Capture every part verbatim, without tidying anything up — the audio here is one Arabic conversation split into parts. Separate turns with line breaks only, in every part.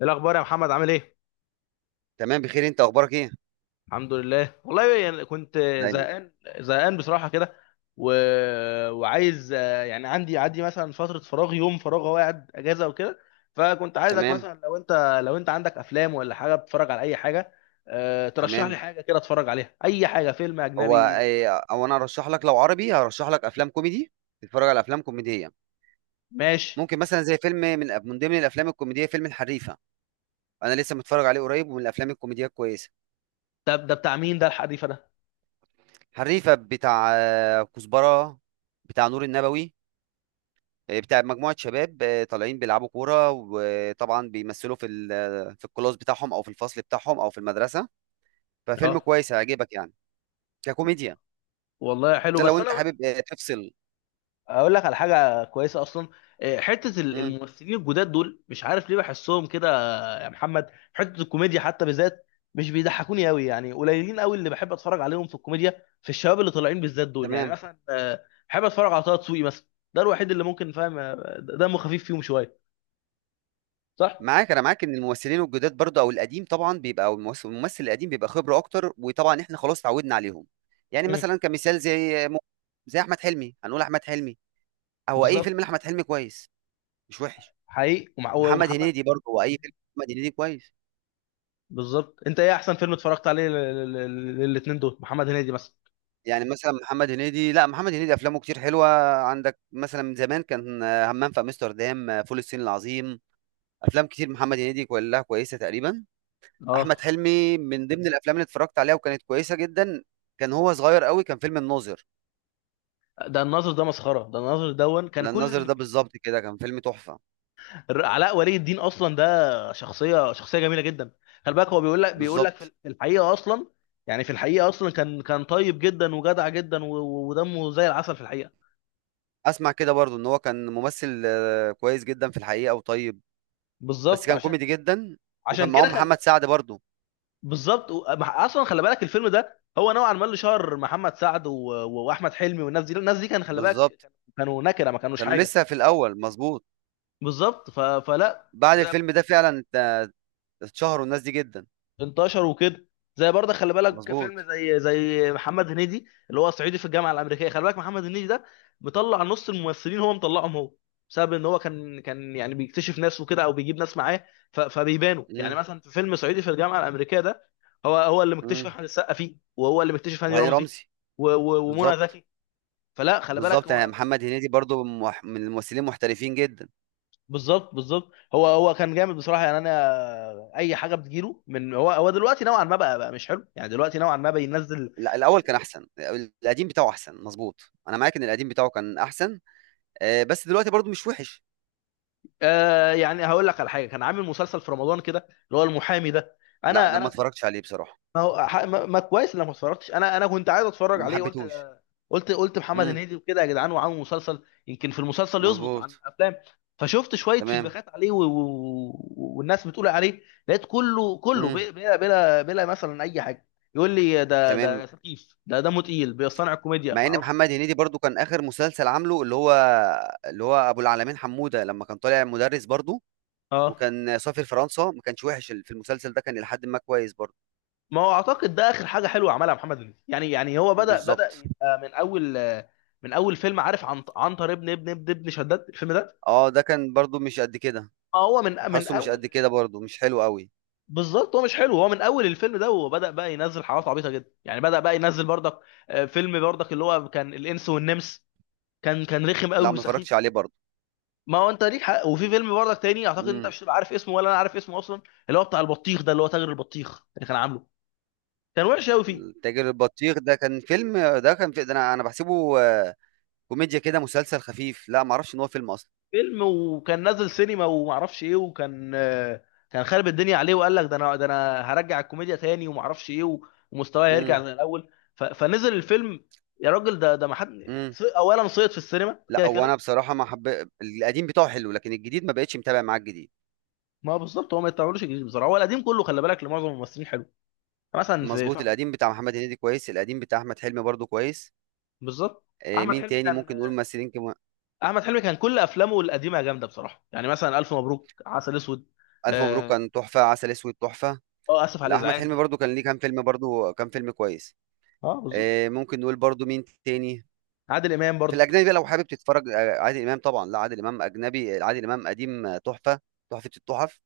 ايه الاخبار يا محمد؟ عامل ايه؟
تمام، بخير. انت اخبارك ايه؟
الحمد لله، والله يعني كنت
دايما.
زهقان، زهقان بصراحه كده. و... وعايز، آه، يعني عندي عندي مثلا فتره فراغ، يوم فراغ، هو قاعد اجازه وكده. فكنت عايزك
تمام.
مثلا، لو انت لو انت عندك افلام ولا حاجه، بتتفرج على اي حاجه. آه، ترشح لي
تمام.
حاجه كده اتفرج عليها، اي حاجه، فيلم
هو
اجنبي.
ايه؟ او انا ارشح لك. لو عربي هرشح لك افلام كوميدي. تتفرج على افلام كوميديه؟
ماشي.
ممكن مثلا زي فيلم من من ضمن الافلام الكوميديه، فيلم الحريفه. انا لسه متفرج عليه قريب، ومن الافلام الكوميديه الكويسه.
ده ده بتاع مين؟ ده الحديث ده.
حريفه بتاع آه، كزبره، بتاع نور النبوي. آه، بتاع مجموعه شباب آه، طالعين بيلعبوا كوره، وطبعا بيمثلوا في ال- في الكلاس بتاعهم، او في الفصل بتاعهم، او في المدرسه.
اه،
ففيلم كويس هيعجبك يعني، ككوميديا.
والله حلو.
ده لو
بس انا
انت
اقول لك،
حابب آه، تفصل.
اقول لك على حاجه كويسه اصلا. آه، حته
امم.
الممثلين الجداد دول، مش عارف ليه بحسهم كده يا محمد. حته الكوميديا حتى بالذات مش بيضحكوني قوي، يعني قليلين قوي اللي بحب اتفرج عليهم في الكوميديا، في الشباب اللي طالعين بالذات دول. يعني
تمام.
مثلا آه، بحب اتفرج على طه دسوقي مثلا، ده الوحيد اللي ممكن فاهم، آه، دمه خفيف فيهم شويه. صح.
معاك أنا معاك إن الممثلين الجداد برضه أو القديم طبعًا بيبقى، أو الممس- الممثل القديم بيبقى خبرة أكتر، وطبعًا إحنا خلاص اتعودنا عليهم. يعني
امم
مثلًا كمثال زي م زي أحمد حلمي، هنقول أحمد حلمي، هو أي
بالظبط،
فيلم لأحمد حلمي كويس، مش وحش.
حقيقي. ومع-
محمد هنيدي
ومحمد
برضه، هو أي فيلم لأحمد هنيدي كويس.
بالظبط. انت ايه احسن فيلم اتفرجت عليه للاثنين دول، محمد هنيدي مثلا؟
يعني مثلًا محمد هنيدي، لأ، محمد هنيدي أفلامه كتير حلوة. عندك مثلًا من زمان كان آه، همام في أمستردام، آه، فول الصين العظيم. أفلام كتير محمد هنيدي كلها كويسة تقريبًا. احمد
اه،
حلمي من ضمن الافلام اللي اتفرجت عليها وكانت كويسه جدا، كان هو صغير قوي، كان فيلم الناظر.
ده الناظر ده مسخره. ده الناظر دون كان
لان
كل
الناظر
اللي...
ده بالظبط كده كان فيلم تحفه.
الر- علاء ولي الدين اصلا ده شخصيه، شخصيه جميله جدا. خلي بالك هو بيقول لك، بيقول لك في
بالظبط.
ال- في الحقيقه اصلا، يعني في الحقيقه اصلا كان، كان طيب جدا وجدع جدا، و- و- ودمه زي العسل في الحقيقه.
اسمع كده برضو ان هو كان ممثل آه، كويس جدا في الحقيقه وطيب، بس
بالظبط،
كان
عشان
كوميدي جدا. وكان
عشان كده
معاهم
خل...
محمد سعد برضو.
بالظبط. و- مع- اصلا خلي بالك الفيلم ده هو نوعا ما اللي شهر محمد سعد و... و- واحمد حلمي، والناس دي، الناس دي كان خلي بالك
بالظبط.
كانوا نكره، ما كانوش
كانوا
حاجه.
لسه في الاول، مظبوط.
بالظبط. ف... فلا،
بعد الفيلم ده فعلا ات- اتشهروا الناس دي جدا.
انتشر وكده. زي برضه خلي بالك فيلم
مظبوط.
زي زي محمد هنيدي اللي هو صعيدي في الجامعه الامريكيه. خلي بالك محمد هنيدي ده مطلع نص الممثلين، هو مطلعهم هو، بسبب ان هو كان، كان يعني بيكتشف ناس وكده، او بيجيب ناس معاه. ف- فبيبانوا. يعني
امم.
مثلا في فيلم صعيدي في الجامعه الامريكيه ده، هو هو اللي مكتشف
امم.
احمد السقا فيه، وهو اللي مكتشف هاني
وهاني
رمزي
رمزي.
و- و- ومنى
بالظبط.
زكي. فلا خلي بالك
بالظبط، يعني
هو.
محمد هنيدي برضو من مح- من الممثلين المحترفين جدا.
بالظبط، بالظبط. هو هو كان جامد بصراحه، يعني انا اي حاجه بتجيله من هو، هو دلوقتي نوعا ما بقى بقى مش حلو، يعني دلوقتي نوعا ما بينزل.
لا، الاول كان احسن، القديم بتاعه احسن، مظبوط. انا معاك ان القديم بتاعه كان احسن، آه، بس دلوقتي برضو مش وحش.
آه، يعني هقول لك على حاجه. كان عامل مسلسل في رمضان كده، اللي هو المحامي ده.
لا،
انا
ده ما
انا كنت...
اتفرجتش عليه بصراحه،
ما هو ح- ما ما كويس انك ما اتفرجتش. انا انا كنت عايز اتفرج
ما
عليه، قلت،
حبيتهوش.
قلت قلت محمد
امم.
هنيدي وكده يا جدعان، وعامل مسلسل، يمكن في المسلسل يظبط عن
مظبوط.
الافلام. فشفت شويه
تمام.
فيدباكات عليه و... و... والناس بتقول عليه، لقيت كله كله
امم.
بلا بلا بلا، بلا، مثلا اي حاجه. يقول لي ده ده
تمام.
خفيف، ده دمه تقيل، بيصنع الكوميديا،
مع
ما
ان
اعرفش.
محمد هنيدي برضو كان اخر مسلسل عامله اللي هو اللي هو ابو العلمين حموده، لما كان طالع مدرس برضو،
اه،
وكان سافر فرنسا. ما كانش وحش ال- في المسلسل ده، كان الى حد ما كويس برضو.
ما هو اعتقد ده اخر حاجه حلوه عملها محمد هنيدي. يعني، يعني هو بدا، بدا
بالظبط.
يبقى من اول، من اول فيلم، عارف، عن عنتر ابن ابن ابن ابن شداد، الفيلم ده.
اه، ده كان برضو مش قد كده،
ما هو من من
حاسه مش
اول.
قد كده برضو، مش حلو قوي.
بالظبط، هو مش حلو. هو من اول الفيلم ده وهو بدا بقى ينزل حاجات عبيطه جدا. يعني بدا بقى ينزل برضك، آه، فيلم برضك اللي هو كان الانس والنمس، كان، كان رخم قوي
لا، ما
وسخيف.
اتفرجتش عليه برضو.
ما هو انت ليك حق. وفي فيلم برضك تاني، اعتقد انت
مم.
مش هتبقى عارف اسمه، ولا انا عارف اسمه اصلا، اللي هو بتاع البطيخ ده، اللي هو تاجر البطيخ اللي كان عامله. كان وحش قوي فيه
تاجر البطيخ ده كان فيلم؟ ده كان في ده، انا انا بحسبه آه، كوميديا كده، مسلسل خفيف. لا، ما اعرفش ان هو فيلم اصلا.
فيلم، وكان نازل سينما ومعرفش ايه، وكان، آه، كان خارب الدنيا عليه، وقال لك ده انا ده انا هرجع الكوميديا تاني، ومعرفش ايه، و- ومستواه
امم.
هيرجع زي الاول. ف- فنزل الفيلم، يا راجل ده ده ما حد...
امم.
سي- اولا صيد في السينما
لا،
كده
هو انا
كده.
بصراحه ما حب، القديم بتاعه حلو، لكن الجديد ما بقتش متابع معاه الجديد.
ما هو بالظبط، هو ما يطلعولوش الجديد بصراحه. هو القديم كله خلي بالك لمعظم الممثلين حلو. مثلا في
مظبوط.
في-
القديم بتاع محمد هنيدي كويس، القديم بتاع احمد حلمي برضو كويس.
بالظبط.
آه،
احمد
مين
حلمي
تاني
كان،
ممكن نقول ممثلين كمان؟
احمد حلمي كان كل افلامه القديمه جامده بصراحه، يعني مثلا الف مبروك، عسل اسود.
الف مبروك
اه.
كان تحفه، عسل اسود تحفه.
آه، اسف على
لا، احمد
الازعاج.
حلمي برضو كان ليه كام فيلم، برضو كام فيلم كويس.
اه بالظبط.
آه، ممكن نقول برضو مين تاني؟
عادل امام
في
برضه.
الأجنبي بقى لو حابب تتفرّج. آآ عادل إمام طبعًا، لأ، عادل إمام أجنبي؟ عادل إمام قديم آه، تحفة، تحفة التُحَف.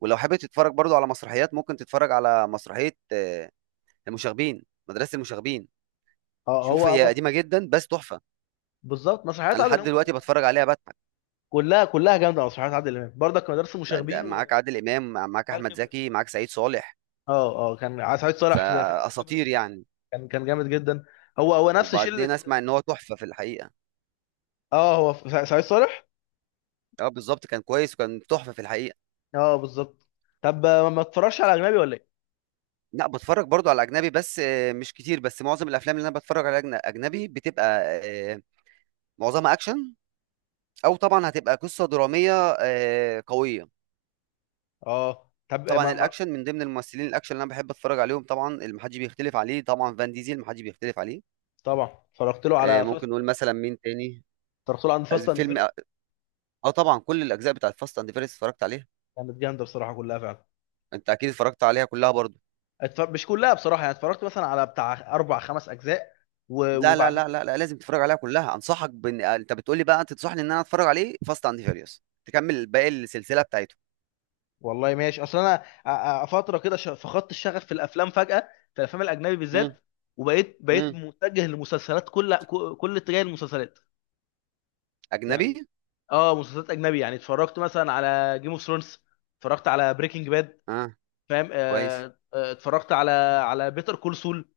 ولو حابب تتفرّج برضه على مسرحيات، ممكن تتفرّج على مسرحية آه، المشاغبين، مدرسة المشاغبين.
اه
شوف،
هو
هي قديمة جدًا بس تحفة.
بالظبط. مسرحيات
أنا
عادل
لحد
امام
دلوقتي
كلها،
باتفرّج عليها باضحك.
كلها كلها جامده. مسرحيات عادل امام برضك، مدرسه
أنت
مشاغبين
معاك
والعيال
عادل إمام، معاك أحمد
كبرت.
زكي، معاك سعيد صالح،
اه، اه، كان ع- سعيد صالح في، في العيال كبرت
فأساطير
برضه.
يعني.
كان كان جامد جدا. هو هو نفس شله.
وبعدين أسمع إن هو تحفة في الحقيقة.
اه، هو في سع- سعيد صالح.
آه، بالضبط، كان كويس وكان تحفة في الحقيقة.
اه بالظبط. طب، آه، ما اتفرجش على اجنبي ولا ايه؟
لأ، باتفرّج برضه على أجنبي، بس آه، مش كتير. بس معظم الأفلام اللي أنا باتفرّج عليها أجن أجنبي، بتبقى آآ معظمها اكشن، او طبعا هتبقى قصه دراميه آه، قويه.
اه. طب، آه،
طبعا
ما... ما...
الاكشن، من ضمن الممثلين الاكشن اللي انا بحب اتفرج عليهم طبعا، اللي محدش بيختلف عليه، طبعا فان ديزل محدش بيختلف عليه.
طبعا. اتفرجت له
آه،
على فاست
ممكن نقول مثلا مين تاني؟
اتفرجت له عند
از-
فاست اند فيريوس.
فيلم، اه طبعا كل الاجزاء بتاعت فاست اند فيرس اتفرجت عليها.
كانت جامده بصراحه كلها فعلا.
انت اكيد اتفرجت عليها كلها برضو.
اتف... مش كلها بصراحه، يعني اتفرجت مثلا على بتاع اربع خمس اجزاء و...
لا لا
وبعد
لا لا,
كده.
لا، لازم تتفرج عليها كلها. انصحك بان آه، انت بتقولي بقى انت تنصحني ان انا اتفرج عليه فاست اند فيريوس، تكمل باقي السلسله بتاعته.
والله ماشي. اصل انا أ- أ- فتره كده، ش- فقدت الشغف في الافلام فجاه، في الافلام الاجنبي
امم.
بالذات. وبقيت بقيت
امم.
متجه للمسلسلات. كل ك- كل اتجاه المسلسلات يعني.
اجنبي؟
اه، مسلسلات اجنبي. يعني اتفرجت مثلا على جيم اوف ثرونز، اتفرجت على بريكنج باد،
اه،
فاهم؟
كويس.
آه، آه، اتفرجت على، على بيتر كول سول.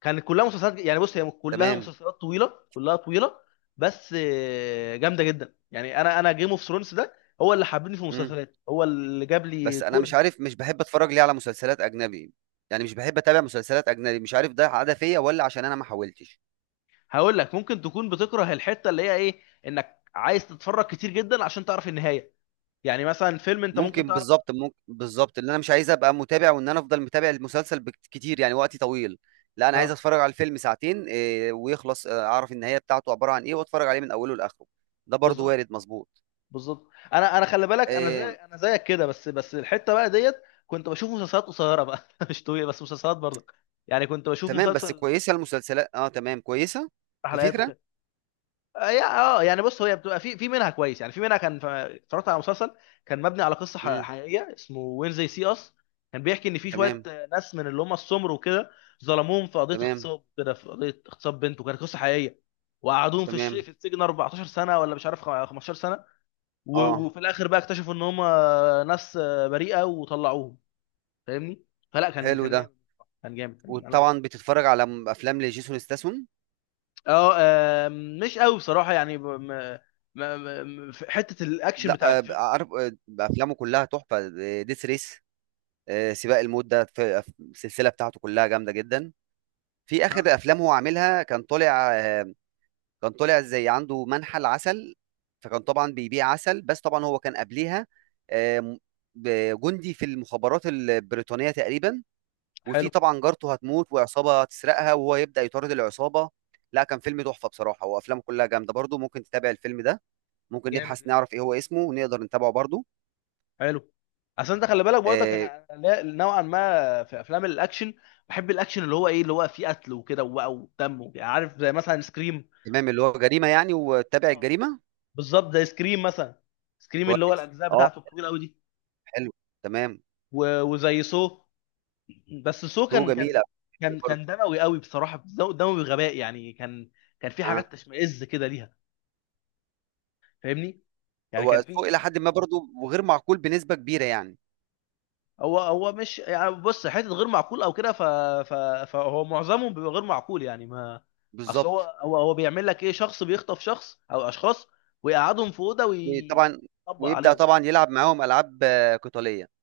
كانت كلها مسلسلات، يعني بص هي كلها
تمام.
مسلسلات طويله، كلها طويله، بس آه، جامده جدا. يعني انا انا جيم اوف ثرونز ده هو اللي حببني في
مم.
المسلسلات، هو اللي جاب لي
بس انا مش
كره.
عارف، مش بحب اتفرج ليه على مسلسلات اجنبي، يعني مش بحب اتابع مسلسلات اجنبي، مش عارف ده عاده فيا ولا عشان انا ما حاولتش.
هقول لك، ممكن تكون بتكره الحته اللي هي ايه، انك عايز تتفرج كتير جدا عشان تعرف النهايه. يعني مثلا فيلم انت ممكن
ممكن
تعرف.
بالظبط، ممكن بالظبط، ان انا مش عايز ابقى متابع، وان انا افضل متابع المسلسل بكت- كتير، يعني وقتي طويل. لا، انا عايز
اه
اتفرج على الفيلم ساعتين إيه، ويخلص، آه، اعرف النهايه بتاعته عباره عن ايه، واتفرج عليه من اوله لاخره. ده برضو
بالظبط،
وارد، مظبوط.
بالظبط. انا انا خلي بالك انا زي
إيه.
انا زيك كده، بس بس الحته بقى ديت. كنت بشوف مسلسلات قصيره بقى مش طويله بس مسلسلات برضك. يعني كنت بشوف
تمام، بس
مسلسل
كويسه المسلسلات، اه، تمام كويسه كفكره.
حلقات، آه، يا- اه يعني بص هي بتبقى في، في منها كويس يعني، في منها كان، ف- اتفرجت على مسلسل كان مبني على قصه ح-
امم.
حقيقيه، اسمه وين زي سي اس. كان بيحكي ان في شويه
تمام.
آه، ناس من اللي هم السمر وكده، ظلموهم في قضيه
تمام.
اغتصاب كده، في قضيه اغتصاب بنت، وكانت قصه حقيقيه. وقعدوهم في الش-
تمام.
في السجن اربعتاشر سنه، ولا مش عارف، خم- خمستاشر سنه. و-
اه،
وفي الاخر بقى اكتشفوا ان هم، آه، ناس آه، بريئه، وطلعوهم. فاهمني. فلا كان
حلو
كان
ده.
جامد. كان جامد
وطبعا
انا.
بتتفرج على م- افلام لجيسون ستاثام؟
اه آم، مش قوي بصراحه. يعني ب- م- م- م- في حته الاكشن
لا
بتاع
آه، ب-
الفيلم.
عارف، آه، بقى افلامه كلها تحفه. ديث ريس، سباق الموت، ده في- في السلسله بتاعته كلها جامده جدا. في
لا،
اخر افلام هو عاملها، كان طالع آه، كان طالع زي عنده منحل عسل، فكان طبعا بيبيع عسل، بس طبعا هو كان قبليها آه، م- ب- جندي في المخابرات البريطانيه تقريبا. وفي
حلو،
طبعا جارته هتموت، وعصابه هتسرقها، وهو يبدا يطارد العصابه. لا، كان فيلم تحفه بصراحه، وافلامه كلها جامده برضو، ممكن تتابع الفيلم ده. ممكن
جامد
نبحث
جدا،
نعرف إيه هو اسمه، ونقدر نتابعه برضه.
حلو. عشان انت خلي بالك برضك
آه.
انا أنا لا- نوعا ما في افلام الاكشن، بحب الاكشن اللي هو ايه، اللي هو فيه قتل وكده، وبقى ودم وكده. عارف زي مثلا سكريم،
تمام، اللي
لو
هو
عارف.
جريمة يعني، وتابع
اه،
الجريمة.
بالظبط. زي سكريم مثلا. سكريم اللي هو
كويس،
الاجزاء
أه.
بتاعته الطويله قوي دي،
حلو. تمام.
و- وزي سو. بس سو
سوق
كان، كان
جميلة.
كان
برضه.
كان دموي قوي بصراحه، دموي غباء يعني، كان، كان في
آه.
حاجات تشمئز كده ليها. فاهمني. يعني
هو
كان
السوق
في.
إلى حد ما برضه، وغير معقول بنسبة كبيرة يعني.
هو هو مش، يعني بص حته غير معقول او كده، ف... ف... فهو معظمه بيبقى غير معقول يعني. ما اصل هو
بالظبط.
هو هو بيعمل لك ايه: شخص بيخطف شخص او اشخاص، ويقعدهم في اوضه
طبعا.
ويطبق
ويبدأ
عليهم بقى.
طبعا يلعب معاهم ألعاب آه، قتالية.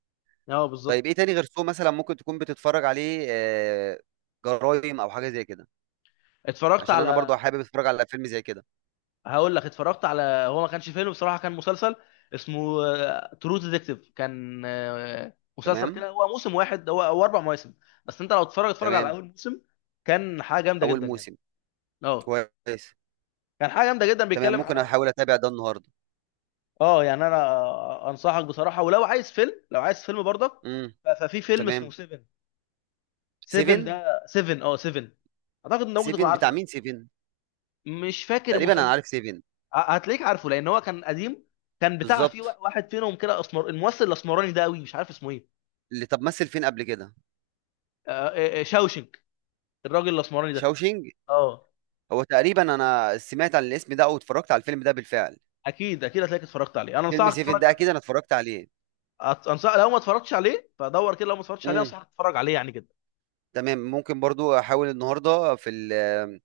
اه
طيب إيه
بالظبط.
تاني غير سوق مثلا ممكن تكون بتتفرج عليه؟ آه، جرايم أو حاجة زي كده،
اتفرجت
عشان أنا برضه
على
حابب أتفرج على فيلم زي كده.
هقول لك، اتفرجت على، هو ما كانش فيلم بصراحه، كان مسلسل اسمه ترو ديتكتيف. كان آه، مسلسل
تمام.
كده، هو موسم واحد هو، او اربع مواسم. بس انت لو تتفرج اتفرج على
تمام.
اول موسم. كان حاجه جامده
أول
جدا يعني.
موسم.
اه،
كويس.
كان حاجه جامده جدا،
تمام،
بيتكلم
ممكن
على...
أحاول أتابع ده النهاردة.
اه يعني، انا انصحك بصراحه. ولو عايز فيلم، لو عايز فيلم برضك،
مم.
ف- ففي فيلم اسمه
تمام.
سيفن. سيفن
سيفن.
ده سيفن اه سيفن. اعتقد ان ممكن تكون
سيفن
عارفه
بتاع
يعني.
مين سيفن؟
مش فاكر
تقريبا انا
مسم.
عارف سيفن.
ه- هتلاقيك عارفه لان هو كان قديم. كان بتاع فيه
بالظبط.
وا- واحد فينهم كده اسمر، الممثل الاسمراني ده قوي، مش عارف اسمه ايه.
اللي طب مثل فين قبل كده؟
آه، آه، آه، شاوشنك. الراجل الاسمراني ده.
شاوشينج.
اه،
هو تقريبا انا سمعت عن الاسم ده، او اتفرجت على الفيلم ده بالفعل.
اكيد اكيد هتلاقيك اتفرجت عليه. انا
فيلم
انصحك
سيفن
تتفرج
ده اكيد انا
على...
اتفرجت عليه.
أت- انصح، لو ما اتفرجتش عليه فدور كده. لو ما اتفرجتش عليه
امم.
انصحك تتفرج عليه يعني كده.
تمام، ممكن برضو احاول النهارده في ال-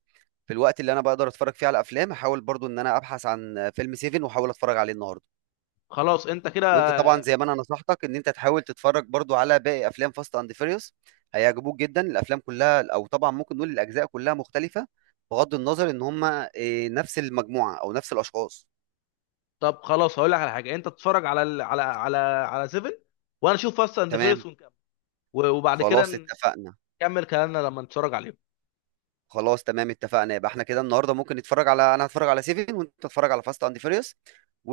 في الوقت اللي انا بقدر اتفرج فيه على افلام، احاول برضو ان انا ابحث عن فيلم سيفن واحاول اتفرج عليه النهارده.
خلاص انت كده.
وانت طبعا زي ما انا نصحتك ان انت تحاول تتفرج برضو على باقي افلام فاست اند فيريوس، هيعجبوك جدا الافلام كلها، او طبعا ممكن نقول الاجزاء كلها مختلفه بغض النظر ان هم آه، نفس المجموعه او نفس الاشخاص.
طب خلاص هقول لك على حاجه: انت تتفرج على ال... على على على سيفن، وانا اشوف فاست اند
تمام.
فيرس ونكمل، و- وبعد كده
خلاص، اتفقنا.
نكمل كلامنا لما نتفرج عليهم.
خلاص، تمام، اتفقنا، يبقى احنا كده النهارده ممكن نتفرج على انا هتفرج على سيفن، وانت تتفرج على فاست اند فيريوس،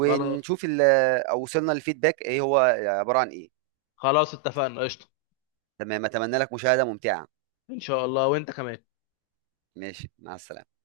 خلاص.
ال... او وصلنا للفيدباك ايه هو، عباره عن ايه.
خلاص اتفقنا، قشطه.
تمام، اتمنى لك مشاهده ممتعه.
ان شاء الله، وانت كمان.
ماشي، مع السلامه.